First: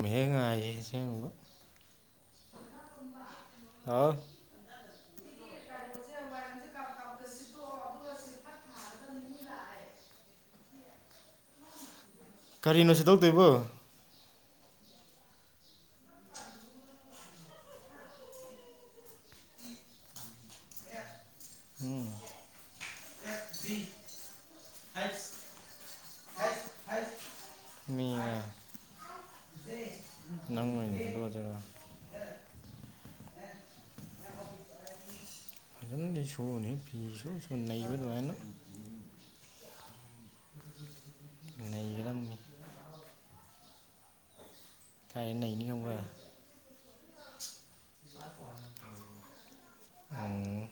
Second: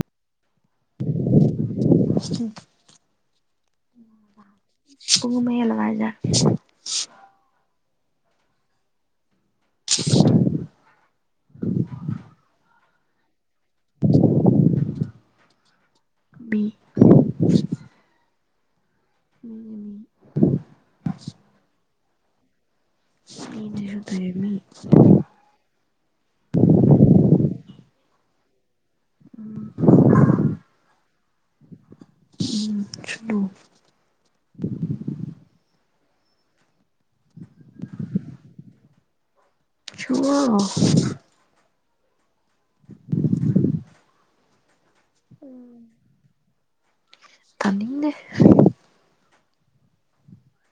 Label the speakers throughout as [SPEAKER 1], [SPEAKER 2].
[SPEAKER 1] ꯃ ꯉꯁꯤꯡ ꯑꯥꯎ
[SPEAKER 2] ꯄꯨꯃꯦꯂꯋꯥꯖ [inaudible]
[SPEAKER 1] ꯀꯔꯤꯅꯣ ꯁꯤ ꯇꯧꯗꯣꯏꯕꯣ
[SPEAKER 2] [inaudible] ꯕꯤ ꯃꯤꯒꯤꯃꯤ
[SPEAKER 1] ꯎꯝ
[SPEAKER 2] ꯅꯦꯁꯨ ꯇꯥꯏꯃꯤ
[SPEAKER 1] ꯃꯤꯅ ꯅꯪ ꯑꯣꯏꯅ ꯁꯤꯠꯂꯣꯗꯔꯥ
[SPEAKER 2] ꯎꯝꯂꯣ
[SPEAKER 1] ꯃ ꯁꯣꯟ ꯍ ꯄ ꯁ ꯁꯣꯟ ꯂꯩꯕ ꯅꯨꯡꯉꯅꯣ
[SPEAKER 2] ꯆꯨꯑꯣ
[SPEAKER 1] ꯂꯩꯕꯤꯔꯝꯃꯤ ꯀꯔꯦꯟꯅꯤ ꯑꯣꯕ
[SPEAKER 2] ꯇꯅꯤꯡꯦ
[SPEAKER 1] ꯎꯝ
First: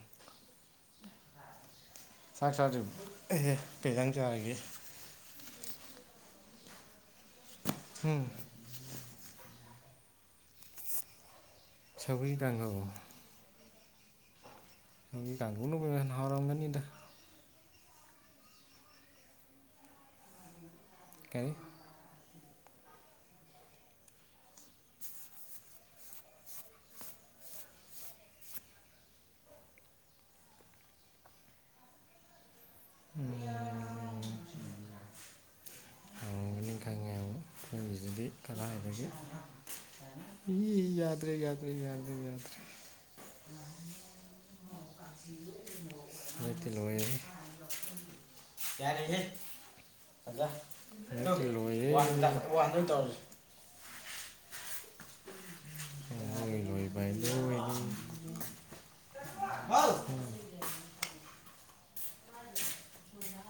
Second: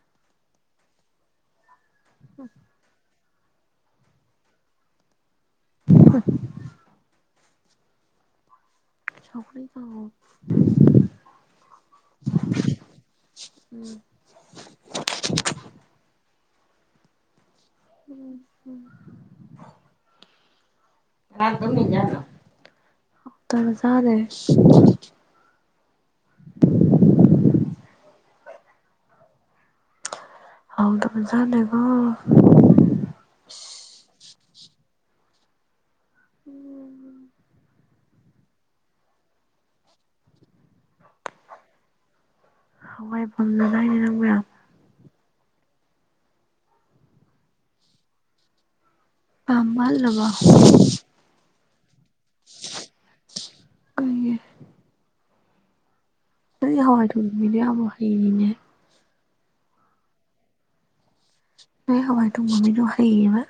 [SPEAKER 1] ꯆꯥꯛ ꯆꯥꯁꯨ ꯀꯩꯇꯪ ꯆꯥꯔꯒꯦ
[SPEAKER 2] ꯍꯣꯏ
[SPEAKER 1] ꯎꯝ
[SPEAKER 2] ꯁꯈꯔꯤ ꯇ
[SPEAKER 1] ꯁꯧꯔꯤ ꯅꯪꯣ
[SPEAKER 2] ꯎꯝ
[SPEAKER 1] ꯅꯪꯒꯤꯒꯥꯡꯒꯅ ꯃꯅ ꯅꯍꯥꯎꯔꯝꯒꯅꯤꯗ
[SPEAKER 2] ꯎꯝ ꯎꯝ
[SPEAKER 1] ꯀꯔꯤ
[SPEAKER 2] ꯖꯗꯦ ꯍꯥꯎꯗ ꯃꯖꯅꯦꯀꯣ
[SPEAKER 1] ꯃꯌꯥ ꯊꯥꯡꯒ ꯅꯤꯡ ꯈꯉꯦ ꯑꯃ ꯑꯩꯅꯒꯤꯗꯨꯗꯤ ꯀꯂꯥ ꯍꯥꯏꯕꯗꯒꯤ ꯌꯥꯗ꯭ꯔꯔꯤ ꯌꯥꯗ꯭ꯔꯔꯤ ꯌꯥꯗꯦ ꯌꯥꯗ꯭ꯔꯔꯤ
[SPEAKER 2] ꯍꯋꯥꯏꯐꯝꯅꯗꯥ ꯍꯥꯏꯅꯦ ꯅꯪꯕꯌꯥꯝ
[SPEAKER 1] ꯂꯇ ꯂ
[SPEAKER 2] ꯑꯥꯃꯜꯂꯕ
[SPEAKER 1] ꯂ
[SPEAKER 2] ꯀꯩꯒꯤ
[SPEAKER 1] ꯅꯪꯒꯤ
[SPEAKER 2] ꯑꯗꯨ
[SPEAKER 1] ꯂꯣꯏꯕ
[SPEAKER 2] ꯍꯋꯥꯏ
[SPEAKER 1] ꯍꯥꯏꯗꯣ
[SPEAKER 2] ꯊꯣꯡꯃꯤꯗꯤ ꯌꯥꯝ ꯍꯩꯔꯤꯅꯦ
[SPEAKER 1] ꯃꯥ
[SPEAKER 2] ꯍ ꯍꯋꯥꯏ ꯇ ꯃꯃꯤꯖ ꯍꯩꯌꯦꯕ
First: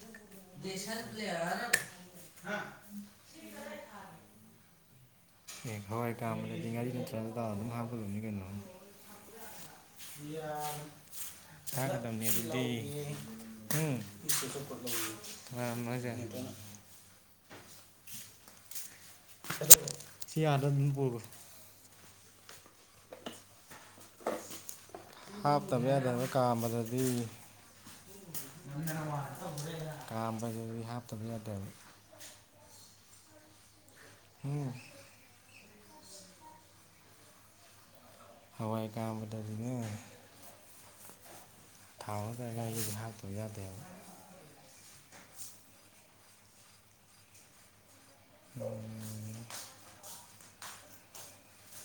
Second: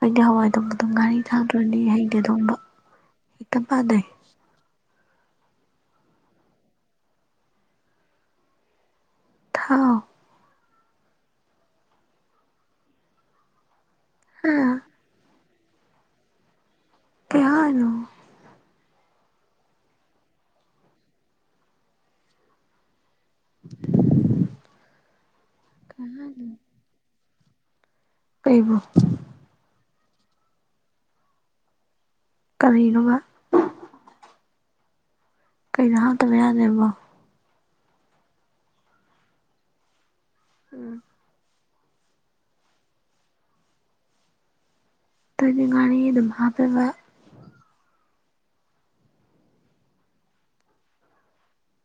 [SPEAKER 2] ꯑꯩꯗꯤ ꯍꯋꯥꯏꯗꯣꯡ ꯑꯗꯨꯝ ꯥꯔꯤ ꯊꯥꯗ꯭ꯔꯅꯤ ꯍꯩꯩꯅ ꯊꯣꯡꯕ ꯏꯇ ꯄꯅꯦ
[SPEAKER 1] ꯑꯦ ꯍꯋꯥꯏ ꯄꯥꯟꯕꯥꯝꯕꯗꯗꯤ ꯉꯥꯔꯤ ꯅꯇ꯭ꯔ ꯇ ꯑꯗꯨꯝ ꯍꯥꯞꯀꯗꯕꯅꯤ ꯀꯩꯅꯣ
[SPEAKER 2] ꯊꯥꯎ
[SPEAKER 1] ꯀꯗ ꯑꯗꯨꯗꯤ
[SPEAKER 2] ꯍꯥ
[SPEAKER 1] ꯎꯝ ꯃꯖꯗ
[SPEAKER 2] ꯀꯌꯥꯅꯣ
[SPEAKER 1] ꯁꯤ ꯌꯥꯗ ꯑꯗꯨꯝ ꯄꯨꯔꯣꯏ
[SPEAKER 2] [inaudible]
[SPEAKER 1] ꯍꯥꯞꯇꯕ ꯌꯥꯗꯕ ꯀꯥꯝꯕꯗꯗꯤ
[SPEAKER 2] ꯀꯩꯕꯨ
[SPEAKER 1] ꯀꯥꯝꯕꯁꯤꯗꯤ ꯍꯥꯞꯇꯕ ꯌꯥꯗꯦꯕ
[SPEAKER 2] ꯀꯔꯤꯅꯣꯕ
[SPEAKER 1] ꯎꯝ
[SPEAKER 2] ꯀꯩꯗ ꯍꯥꯡꯇꯕ ꯌꯥꯗꯦꯕꯣ
[SPEAKER 1] ꯍꯋꯥꯏ ꯀꯥꯥꯟꯕ ꯇꯗꯤꯅ
[SPEAKER 2] ꯎꯝ
[SPEAKER 1] ꯊꯥꯎꯔ ꯀ ꯂꯥꯏꯒꯤꯗꯤ ꯍꯥꯞꯇꯕ ꯌꯥꯗꯦꯕ
[SPEAKER 2] ꯇꯒꯤ ꯉꯥꯔꯤ ꯑꯗꯨꯝ ꯍꯥꯞꯆꯕ
[SPEAKER 1] ꯎꯝ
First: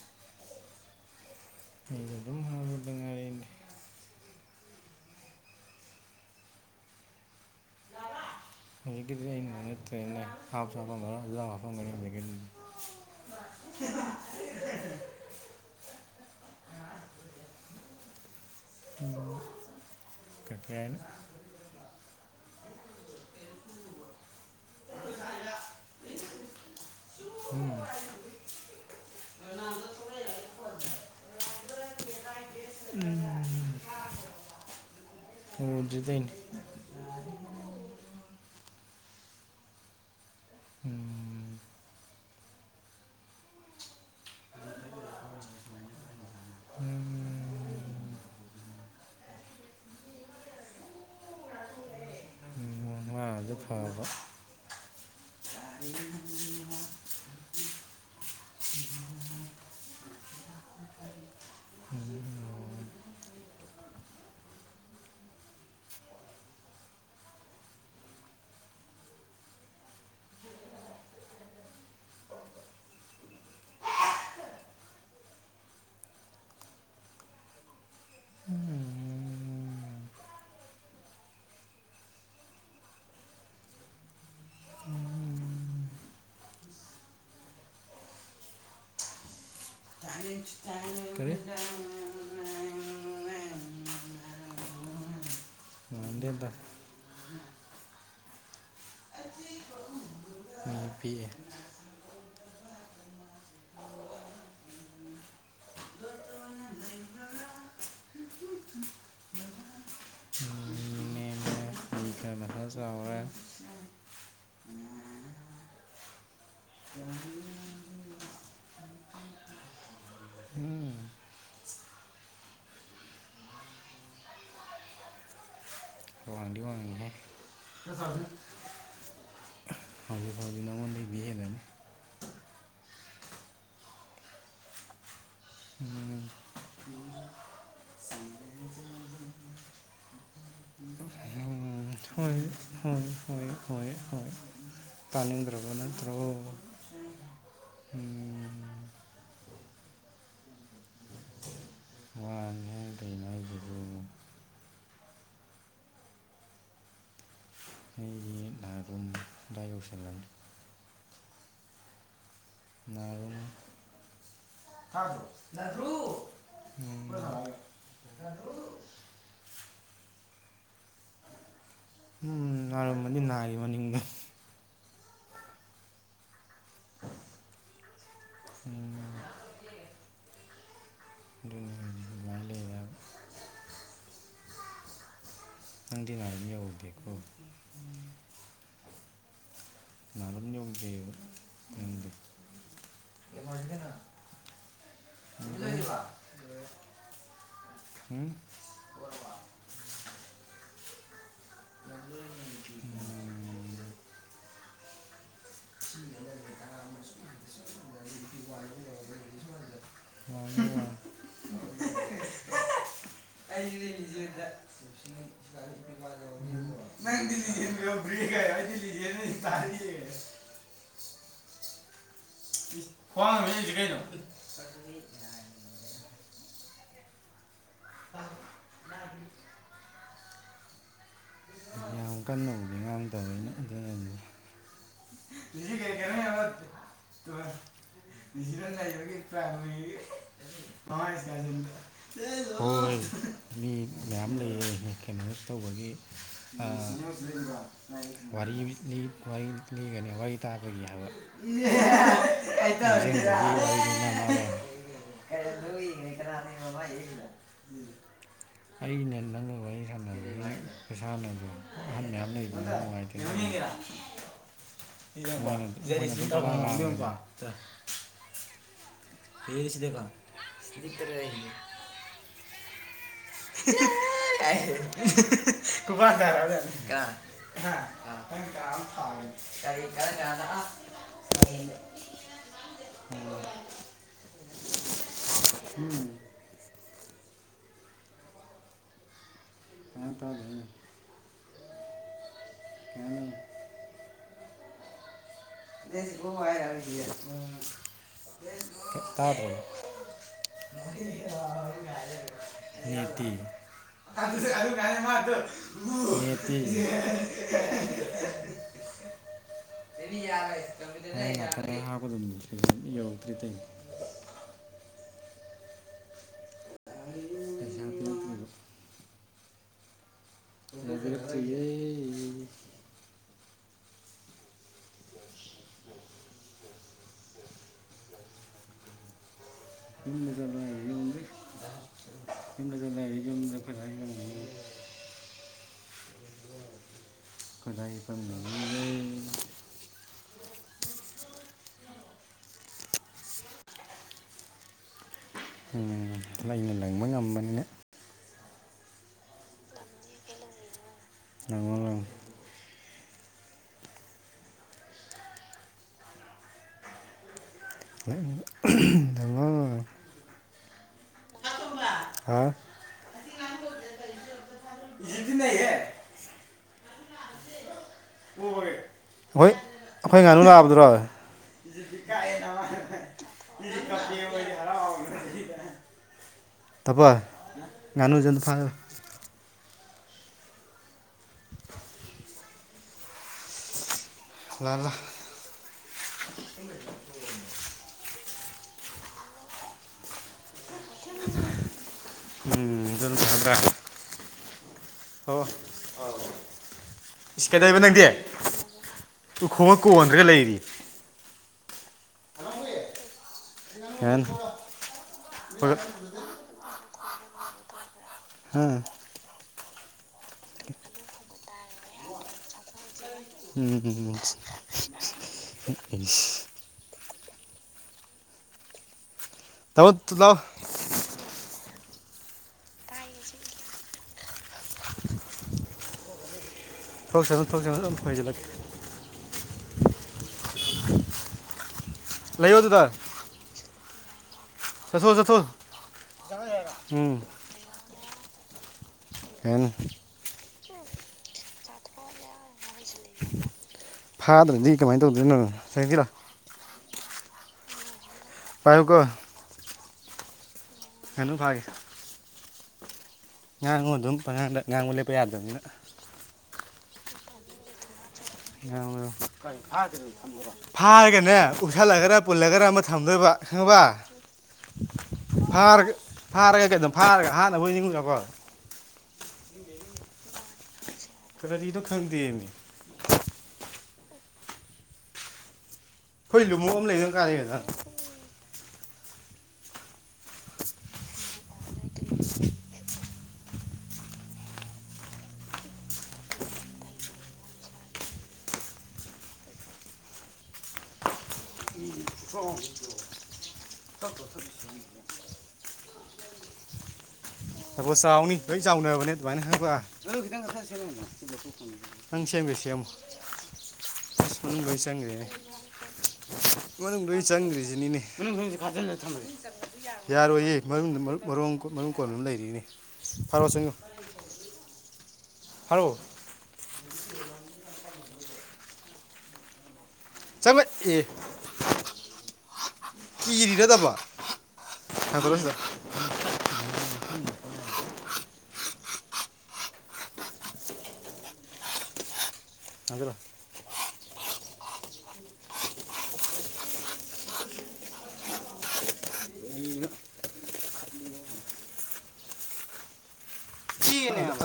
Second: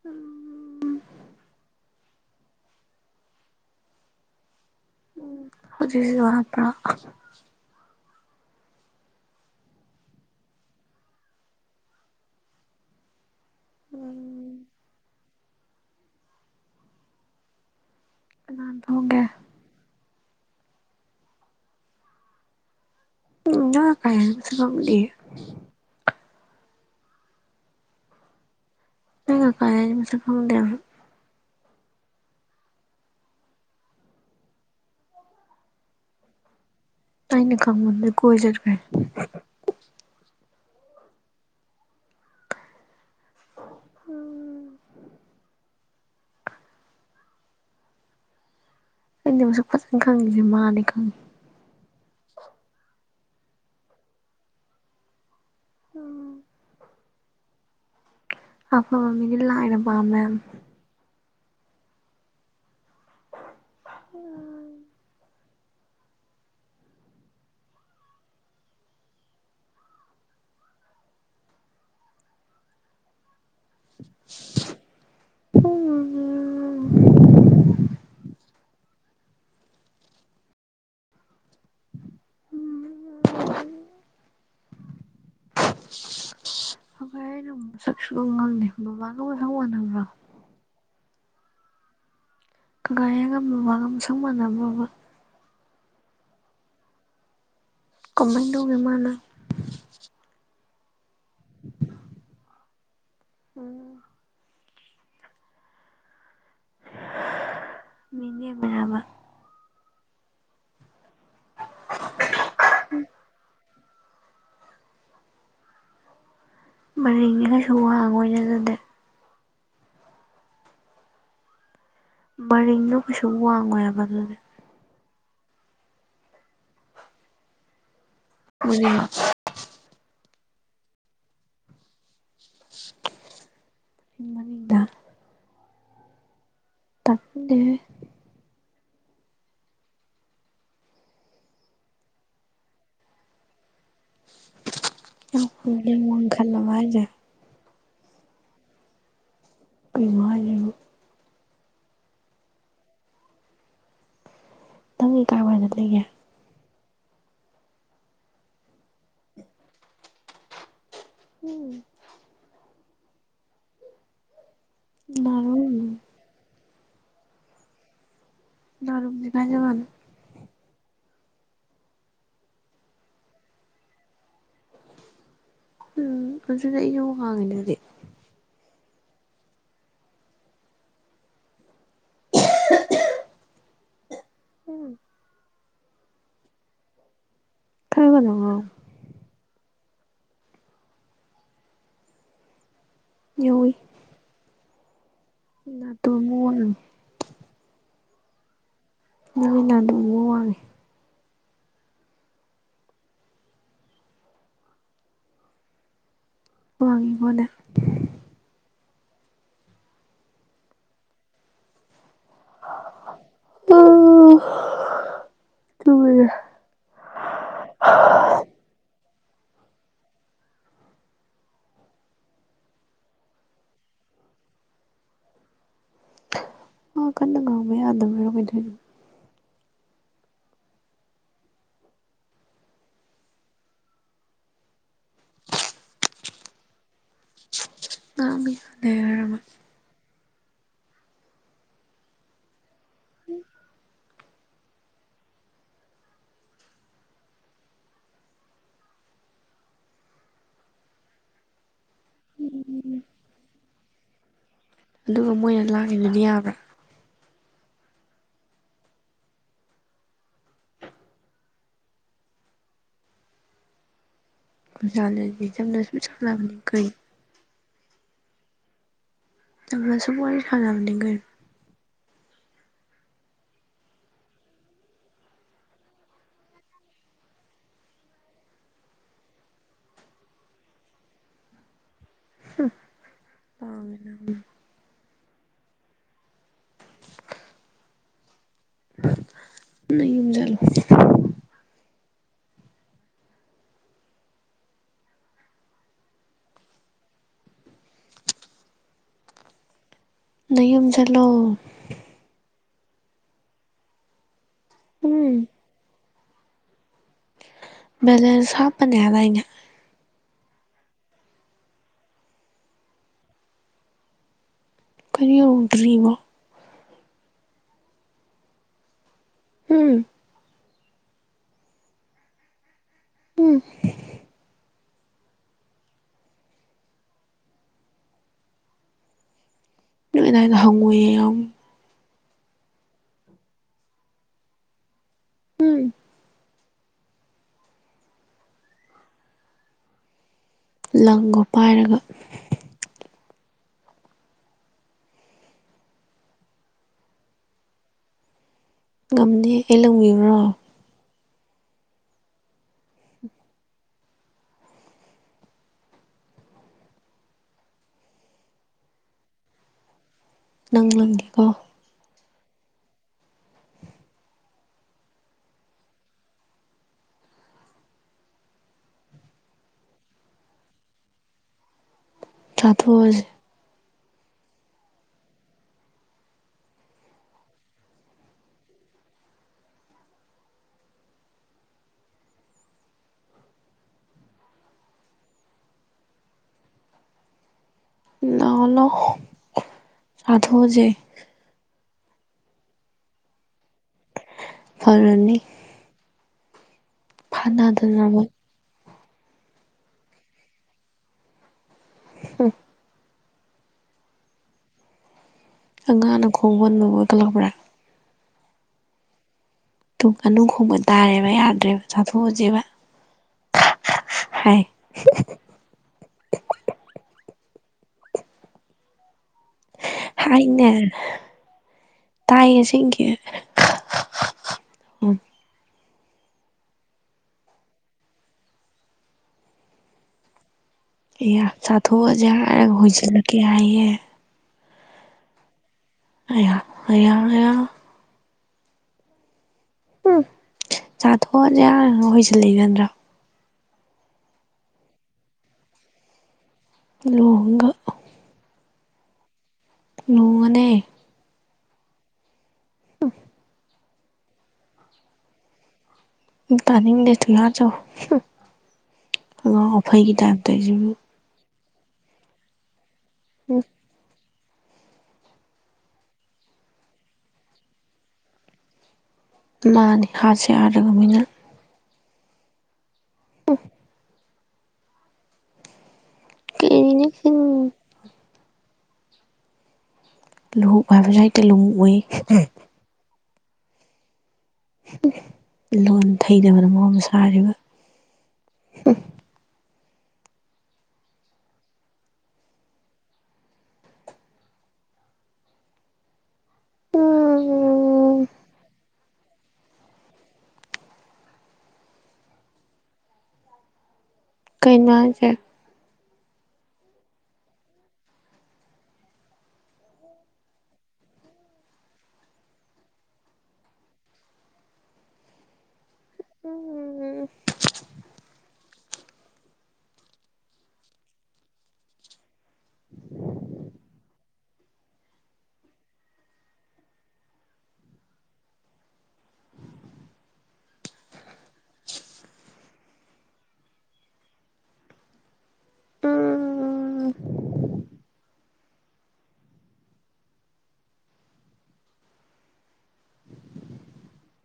[SPEAKER 2] ꯎꯝ
[SPEAKER 1] ꯅꯖ ꯑꯗꯨꯝ ꯍꯥꯂꯗ ꯑ
[SPEAKER 2] ꯎꯝ ꯍꯧꯖꯤꯁꯤ ꯋꯥꯄ꯭ꯔ [inaudible]
[SPEAKER 1] ꯍꯧꯖꯤꯛꯀꯤꯗꯤ ꯑꯩꯅ ꯉ ꯅꯠꯇ꯭ꯔꯦꯅꯦ ꯍꯥꯥꯞ ꯆ ꯍꯥꯞꯐꯝ ꯈ ꯑꯗꯨ ꯍꯥꯞꯐꯝꯒꯅꯤ ꯍꯧꯖꯤꯛꯗꯤ ꯍ
[SPEAKER 2] ꯂꯥꯟꯗ
[SPEAKER 1] ꯀꯇꯅ
[SPEAKER 2] ꯎꯝ ꯅ ꯀꯥꯏꯁꯨ ꯀꯝꯗꯤꯌꯦ
[SPEAKER 1] ꯎ
[SPEAKER 2] ꯑꯩ ꯀꯥꯏ ꯁ ꯈꯪꯗꯦ
[SPEAKER 1] ꯎ ꯑꯣꯖꯤꯗꯣꯏꯅꯤ
[SPEAKER 2] ꯑꯩꯅ ꯀꯃꯗ ꯀꯣꯏ ꯆꯠ
[SPEAKER 1] ꯎꯝ ꯎꯝ
[SPEAKER 2] ꯀꯩꯅ ꯃꯁꯨ ꯐꯖꯅ ꯈꯪꯉꯤꯁꯦ ꯃꯥꯅꯦ ꯈꯪꯉꯤ
[SPEAKER 1] ꯑꯗꯨꯗ ꯐꯕ
[SPEAKER 2] ꯎꯝ ꯑꯄꯥ ꯃꯤꯗꯤ ꯂꯥꯏꯅ ꯄꯥꯝꯃ ꯍꯥꯏꯝꯅꯤ
[SPEAKER 1] ꯎ
[SPEAKER 2] ꯑꯩꯈꯣꯏ ꯑꯣ
[SPEAKER 1] ꯎꯝ
[SPEAKER 2] ꯎꯝ ꯍꯚꯣꯏ ꯑꯩꯅ ꯃꯁꯛ ꯁꯨꯕ ꯉꯝꯂꯦ ꯃꯃꯥꯒ ꯑꯣꯏꯣꯏ ꯍꯪ ꯃꯅꯕ꯭ꯔꯥ
[SPEAKER 1] ꯀꯔꯤ
[SPEAKER 2] ꯀꯒ ꯑꯉꯝꯕꯕꯥꯒꯝ ꯁꯪ ꯃꯥꯟꯅꯕ
[SPEAKER 1] ꯂꯗꯦꯕ
[SPEAKER 2] ꯀꯝꯃꯥꯏꯅ ꯇꯧ ꯃꯥꯅ
[SPEAKER 1] ꯃꯤ ꯄꯤꯑ
[SPEAKER 2] [inaudible] ꯎꯝ ꯃꯤꯅꯦꯕꯕ
[SPEAKER 1] ꯅꯦꯝꯃꯦ ꯐꯤ ꯈꯔ ꯃꯁꯥ ꯆꯥꯎꯔꯦ
[SPEAKER 2] ꯃꯔꯤꯡ ꯀꯩꯁꯨ ꯋꯥꯡꯉꯣꯏ ꯑꯣꯏꯅ ꯑꯗꯨꯗ
[SPEAKER 1] ꯎꯝ
[SPEAKER 2] ꯃꯔꯤꯡꯗꯣ ꯀꯩꯁꯨ ꯋꯥꯡꯉꯣꯏꯕ ꯑꯗꯨꯗꯤ
[SPEAKER 1] ꯔ ꯋꯥꯥꯡꯗꯤ ꯋꯥꯉ ꯏꯅꯦ ꯐ ꯊꯅꯤ
[SPEAKER 2] ꯎꯝ
[SPEAKER 1] ꯐꯥꯎꯂꯤ ꯐꯥꯎꯂꯤꯅꯉꯗ ꯂꯩꯕꯤ ꯍꯕꯅꯤ
[SPEAKER 2] ꯏ ꯃꯅꯨꯡꯗ
[SPEAKER 1] ꯎꯝ
[SPEAKER 2] ꯇꯞꯄꯦ
[SPEAKER 1] ꯎꯝ ꯍꯣꯏ ꯍꯣꯏ ꯍꯣꯏ ꯍꯣꯏ ꯍꯣꯏ ꯇꯥꯅꯤꯡꯗ꯭ꯔꯕ ꯅꯠꯇ꯭ꯔꯣ
[SPEAKER 2] ꯃꯡ ꯈꯜꯂꯉꯥꯏꯖꯦ
[SPEAKER 1] ꯎꯝ
[SPEAKER 2] ꯀꯩ ꯍꯥꯏꯅꯤ
[SPEAKER 1] ꯋꯥꯅꯤꯉꯥꯏ ꯀꯩꯅꯣ ꯍꯥꯏꯁꯤꯗꯨ
[SPEAKER 2] ꯅꯪꯒꯤ ꯀꯔꯕꯥꯏꯗ ꯂꯩꯒꯦ
[SPEAKER 1] ꯑꯩꯣꯏ ꯂꯅꯥ ꯑꯗꯨꯨꯝ ꯏ ꯌꯧꯁꯜꯂ
[SPEAKER 2] ꯎꯝ
[SPEAKER 1] [unintelligible]
[SPEAKER 2] [unintelligible]
[SPEAKER 1] ꯎꯝ
[SPEAKER 2] ꯔꯨꯝꯖꯤꯈꯖꯒ
[SPEAKER 1] ꯎꯝ ꯅꯥꯔꯝꯃꯗꯤ ꯅꯥꯒꯤ ꯃꯅꯤꯡꯗ
[SPEAKER 2] ꯎꯝ ꯑꯗꯨꯗꯤ ꯑꯩꯁꯨ ꯋꯥꯡꯉꯤꯅꯗꯤ
[SPEAKER 1] ꯎꯝ ꯑꯗꯨꯃꯥꯏꯅ ꯂꯩꯔꯦ ꯍꯥꯏꯕ
[SPEAKER 2] ꯎꯝ
[SPEAKER 1] ꯑꯪ ꯗꯤꯅꯤꯌ ꯗꯈ
[SPEAKER 2] [unintelligible]
[SPEAKER 1] [unintelligible] [unintelligible] ꯅꯪꯗꯤ
[SPEAKER 2] [unintelligible] [unintelligible]
[SPEAKER 1] ꯎꯝ
[SPEAKER 2] ꯅꯣꯏꯅ ꯑꯗꯨꯝ ꯋꯥꯡꯉꯦ ꯋꯥꯉꯉꯣꯅꯦ
[SPEAKER 1] [unintelligible] [unintelligible]
[SPEAKER 2] ꯇꯨꯝꯃꯤꯔ
[SPEAKER 1] [unintelligible] [unintelligible] [unintelligible] ꯀꯥꯏ [unintelligible] [unintelligible]
[SPEAKER 2] ꯋꯥ ꯀꯟꯅ ꯉꯥꯡꯕ ꯌꯥꯗꯕꯔ ꯀꯩꯗꯧꯅꯣ
[SPEAKER 1] ꯌꯥꯝ ꯀꯟꯅꯕꯨꯗꯤ ꯉꯥꯡꯗꯕꯩꯅ ꯑꯗꯨꯅꯗꯤ
[SPEAKER 2] [inaudible]
[SPEAKER 1] [inaudible] ꯂꯤꯖꯤꯗ ꯂꯩꯕꯒꯤ
[SPEAKER 2] [unintelligible]
[SPEAKER 1] ꯄ꯭ꯔꯥꯏꯃꯔꯤ [unintelligible] ꯍꯣꯏ
[SPEAKER 2] ꯎꯝ
[SPEAKER 1] ꯃꯤ ꯃꯌꯥꯝ ꯂꯩꯌꯦ ꯀꯩꯅꯣ ꯇꯧꯕꯒꯤ ꯋꯥꯔꯤ ꯂꯤꯒꯅꯤ ꯋꯥꯔꯤ ꯇꯥꯕꯒꯤ ꯍꯥꯏꯕ [unintelligible]
[SPEAKER 2] ꯎꯝ
[SPEAKER 1] [unintelligible]
[SPEAKER 2] ꯑꯗꯨꯒ ꯃꯣꯏꯅ ꯂꯥꯡꯉꯤꯗꯨꯗꯤ ꯌꯥꯕ꯭ꯔꯥ
[SPEAKER 1] [unintelligible] ꯎꯝ ꯑꯩꯅ ꯅꯪꯒ ꯋꯥꯔꯤ ꯁꯥꯟꯅꯕꯒꯤ ꯈꯨꯁꯥꯅꯗꯣ ꯑꯍꯟ ꯃꯌꯥꯝ ꯂꯩꯕꯅ ꯅꯨꯡꯉꯥꯏꯇꯦ
[SPEAKER 2] ꯈꯨꯁꯥꯅꯗꯤ ꯆꯨꯝꯅ ꯁꯨꯝ ꯁꯥꯅꯕꯅꯤ ꯀꯩꯅꯣ
[SPEAKER 1] [unintelligible]
[SPEAKER 2] ꯆꯨꯝꯅ ꯁꯨꯝ ꯋꯥꯔꯤ ꯁꯅꯕꯅꯤ ꯀꯩꯅꯣ
[SPEAKER 1] [unintelligible] [unintelligible] [unintelligible]
[SPEAKER 2] [unintelligible]
[SPEAKER 1] [unintelligible] ꯎꯝ
[SPEAKER 2] ꯅꯌꯨꯝ ꯆꯠꯂꯣ
[SPEAKER 1] [unintelligible] [unintelligible] ꯇꯥꯕ꯭ꯔꯣ
[SPEAKER 2] ꯅꯌꯨꯝ ꯆꯠꯂꯣ ꯎꯝ ꯕꯦꯂꯦꯟꯁ ꯍꯥꯞꯅꯦ ꯍꯥꯏꯗꯥꯏꯅꯦ
[SPEAKER 1] [unintelligible]
[SPEAKER 2] ꯀꯔꯤ ꯌꯧꯗꯔꯤꯕꯣ ꯍꯨꯝ
[SPEAKER 1] [unintelligible]
[SPEAKER 2] ꯎꯝ ꯅꯣꯏ ꯑꯗꯥꯏꯗꯣ ꯍꯪꯉꯣꯏ ꯌꯥꯎ
[SPEAKER 1] ꯌꯨꯝ ꯐꯖꯥ ꯂꯩꯔꯥ ꯌꯨꯝꯗ [unintelligible]
[SPEAKER 2] ꯎꯝ
[SPEAKER 1] ꯈꯣꯗꯥꯏ ꯐꯝꯃꯤꯅꯤꯅꯦ
[SPEAKER 2] ꯂꯪꯒꯣ ꯄꯥꯏꯔꯒ
[SPEAKER 1] ꯎ ꯄꯨꯡꯂꯪꯗ ꯂꯥꯡꯕ ꯉꯝꯕꯅꯤꯅ
[SPEAKER 2] ꯉꯝꯅꯤ ꯑꯩ ꯂꯪꯕꯤꯌꯨꯔꯣ
[SPEAKER 1] [unintelligible]
[SPEAKER 2] ꯅꯪ ꯂꯡꯒꯦꯀꯣ
[SPEAKER 1] ꯍꯥꯎ ꯗꯤꯍꯦꯗꯤ ꯅꯩꯍꯦ ꯄꯣꯏꯌꯦ ꯑꯩꯈꯣꯏ ꯉꯥꯅꯨ ꯂꯥꯕꯗꯨꯔꯣ
[SPEAKER 2] ꯆꯥꯊꯣꯛꯑꯁꯦ
[SPEAKER 1] [unintelligible] ꯊꯕꯥꯏ ꯉꯅꯨꯖꯦ ꯑꯝꯇ ꯐꯥ ꯂꯥ ꯂꯥ [unintelligible]
[SPEAKER 2] ꯂꯥꯎ ꯂꯥꯥꯎ ꯆꯥꯊꯣꯖꯦ
[SPEAKER 1] ꯎꯝ ꯑꯗꯨꯅ ꯐꯔꯥꯗ꯭ꯔꯥ
[SPEAKER 2] ꯐꯔꯥꯅꯤ
[SPEAKER 1] [unintelligible] ꯏꯁ ꯀꯩꯗꯧꯏꯕ ꯅꯪꯗꯤ
[SPEAKER 2] ꯐꯥꯅꯗꯅꯕ
[SPEAKER 1] ꯎꯈꯣꯡ ꯀꯣꯟꯗꯅꯒ ꯂꯩꯔꯤ
[SPEAKER 2] ꯍꯝ
[SPEAKER 1] [unintelligible]
[SPEAKER 2] ꯑꯉꯥꯡꯅ ꯈꯣꯡꯕ ꯅꯨꯒꯜꯂꯕ꯭ꯔꯥ
[SPEAKER 1] ꯍꯥ
[SPEAKER 2] ꯇꯨ ꯉꯅꯨ ꯈꯣꯡꯕ ꯇꯥꯔꯦꯕ ꯌꯥꯗ꯭ꯔꯦꯕ ꯆꯥꯊꯣꯛꯑꯁꯦꯕ ꯍꯥꯏ
[SPEAKER 1] ꯍꯝ [inaudible] ꯇꯥꯃꯣ ꯂꯥꯎ
[SPEAKER 2] ꯍꯥꯏꯅꯦ ꯇꯥꯏꯌꯦ ꯑꯁꯦꯡꯒꯤ ꯎꯝ
[SPEAKER 1] ꯔꯣꯛꯁꯅꯨ ꯊꯣꯛꯁꯅꯨ ꯑꯗꯨꯝ ꯍꯣꯏꯖꯜꯂꯒꯦ ꯎ [unintelligible]
[SPEAKER 2] ꯑꯌꯥ ꯆꯥꯊꯣꯛꯑꯁꯦ ꯍꯥꯏꯔꯒ ꯍꯣꯏꯁꯤꯜꯂꯛꯀꯦ ꯍꯥꯏꯌꯦ
[SPEAKER 1] ꯆꯠꯊꯣꯛ ꯆꯠꯊꯣꯛ
[SPEAKER 2] ꯑꯌꯥ ꯑꯌꯥ
[SPEAKER 1] ꯎꯝ
[SPEAKER 2] ꯑꯌꯥ
[SPEAKER 1] ꯑꯦꯟ
[SPEAKER 2] ꯎꯝ ꯆꯥꯊꯣꯛꯑꯁꯤ ꯍꯥꯢꯔꯒ ꯍꯣꯏꯁꯤꯜꯂꯛꯏ ꯅꯠꯇꯔꯣ
[SPEAKER 1] ꯐꯥꯗ꯭ꯔꯗꯤ ꯀꯃꯥꯏꯅ ꯇꯧꯗꯣꯏꯅꯣ ꯆꯪꯖꯤꯜꯂꯣ
[SPEAKER 2] ꯂꯨꯍꯣꯡꯒ
[SPEAKER 1] ꯄꯥꯏꯌꯨꯀꯣ
[SPEAKER 2] ꯅꯣꯅꯦ [inaudible]
[SPEAKER 1] ꯉꯥꯅꯨꯐꯥꯏ [inaudible]
[SPEAKER 2] ꯑ [inaudible]
[SPEAKER 1] ꯉꯥꯡꯉꯨ ꯑꯗꯨꯝ ꯄꯪꯉꯥꯡꯗ ꯉꯥꯡꯉꯨ ꯂꯦꯞꯄ ꯌꯥꯗꯕꯅꯤꯅ
[SPEAKER 2] ꯇꯥꯅꯤꯡꯗꯦ ꯊꯨꯅꯆꯧ ꯇꯧꯏꯁꯤꯕꯨ
[SPEAKER 1] ꯐꯥꯔꯒꯅꯦ ꯎꯞꯁꯜꯂꯒꯔ ꯄꯨꯜꯂꯒꯔ ꯊꯝꯗꯣꯏꯕ
[SPEAKER 2] ꯎꯝ
[SPEAKER 1] ꯈꯪꯉꯥꯕ ꯐꯥꯔꯒ ꯐꯥꯔꯒ ꯀꯩꯅꯣ ꯐꯥꯔꯒ ꯍꯥꯠꯅꯕ ꯑꯣꯅ ꯅꯤꯡꯉꯨꯔꯕꯣ
[SPEAKER 2] ꯃꯥꯅꯦ ꯍꯥꯠꯁꯦ ꯌꯥꯗꯔꯝꯅꯤꯅ
[SPEAKER 1] ꯀꯔꯤꯅꯣ ꯈꯪꯗꯦꯃꯦ
[SPEAKER 2] ꯑꯣ [inaudible]
[SPEAKER 1] ꯑꯩꯈꯣꯏ ꯂꯨꯍꯣꯡꯕ ꯑꯃ
[SPEAKER 2] ꯀꯔꯤꯅꯣ
[SPEAKER 1] ꯂꯩ
[SPEAKER 2] ꯁꯤ
[SPEAKER 1] ꯀꯥꯂꯦꯟꯗ
[SPEAKER 2] ꯂꯨꯍꯣꯡ ꯍꯥꯏꯕꯁꯨ ꯍꯥꯏꯛꯇ ꯂꯨ ꯎꯏ [inaudible] ꯂꯣꯟ ꯊꯩꯗꯕꯅ ꯃꯑꯣꯡ ꯁꯥꯔꯤꯕ
[SPEAKER 1] ꯑꯣ [inaudible]
[SPEAKER 2] ꯑꯝꯝꯝ
[SPEAKER 1] ꯌꯥꯝ ꯊꯨꯅ ꯆꯥꯎꯅꯤ ꯂꯣꯏꯆꯥꯎꯅꯔꯕꯅꯦ ꯑꯗꯨꯃꯥꯏꯅ ꯈꯪꯕꯔꯥ ꯅꯪ ꯁꯦꯝꯒꯦ ꯁꯦꯝꯃꯣ ꯃꯅꯨꯡ ꯂꯣꯢ
[SPEAKER 2] ꯀꯩꯅꯣ ꯍꯥꯏꯁꯦ
[SPEAKER 1] ꯆꯪꯒꯔꯦꯅꯦ
[SPEAKER 2] [inaudible]
[SPEAKER 1] ꯃꯅꯨꯡꯗ ꯆꯪꯈ꯭ꯔꯤꯁꯤꯅꯤꯅꯦ ꯃꯅꯨꯡꯗꯥ ꯊꯥꯖꯤꯟꯂ ꯊꯝꯃꯁꯦ ꯌꯥꯔꯣꯏꯌꯦ ꯃꯔ ꯃꯔ ꯃꯔꯨꯝ ꯀꯣꯟ ꯑꯃ ꯂꯩꯔꯤꯅꯦ ꯐꯔꯣꯑꯣ ꯆꯪꯉꯣ ꯐꯔꯣ
[SPEAKER 2] ꯎꯝ ꯎꯝ [inaudible]
[SPEAKER 1] ꯆꯪꯉꯣ ꯑꯦ ꯊꯤꯒꯗꯕ ꯊꯟꯒꯠꯂꯣꯁꯤꯗ ꯊꯥꯡꯒꯠꯂꯣ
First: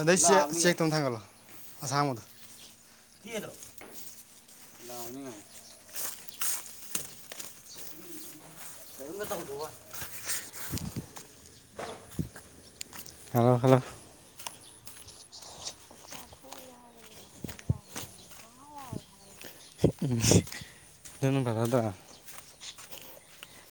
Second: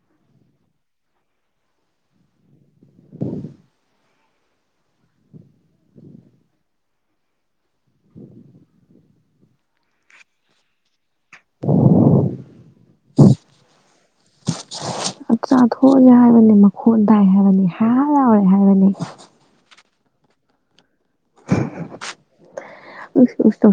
[SPEAKER 1] ꯗꯩꯁ ꯆꯦꯛ ꯇꯧꯝ ꯊꯪꯒꯂꯣ ꯑꯁꯝꯗ [inaudible] [inaudible] [unintelligible] ꯍꯥꯜꯂꯣ ꯍꯥꯜꯂꯣ
[SPEAKER 2] ꯆꯥꯊꯣꯛꯑꯒꯦ ꯍꯥꯏꯕꯅꯤ ꯃꯈꯣꯟ ꯇꯥꯏ ꯍꯥꯏꯕꯅꯤ ꯍꯥ ꯍꯥ ꯂꯥꯎꯔꯦ ꯍꯥꯏꯕꯅꯦ
[SPEAKER 1] ꯎꯝ ꯑꯗꯨꯅ ꯐꯔꯗꯔꯥ
[SPEAKER 2] [inaudible]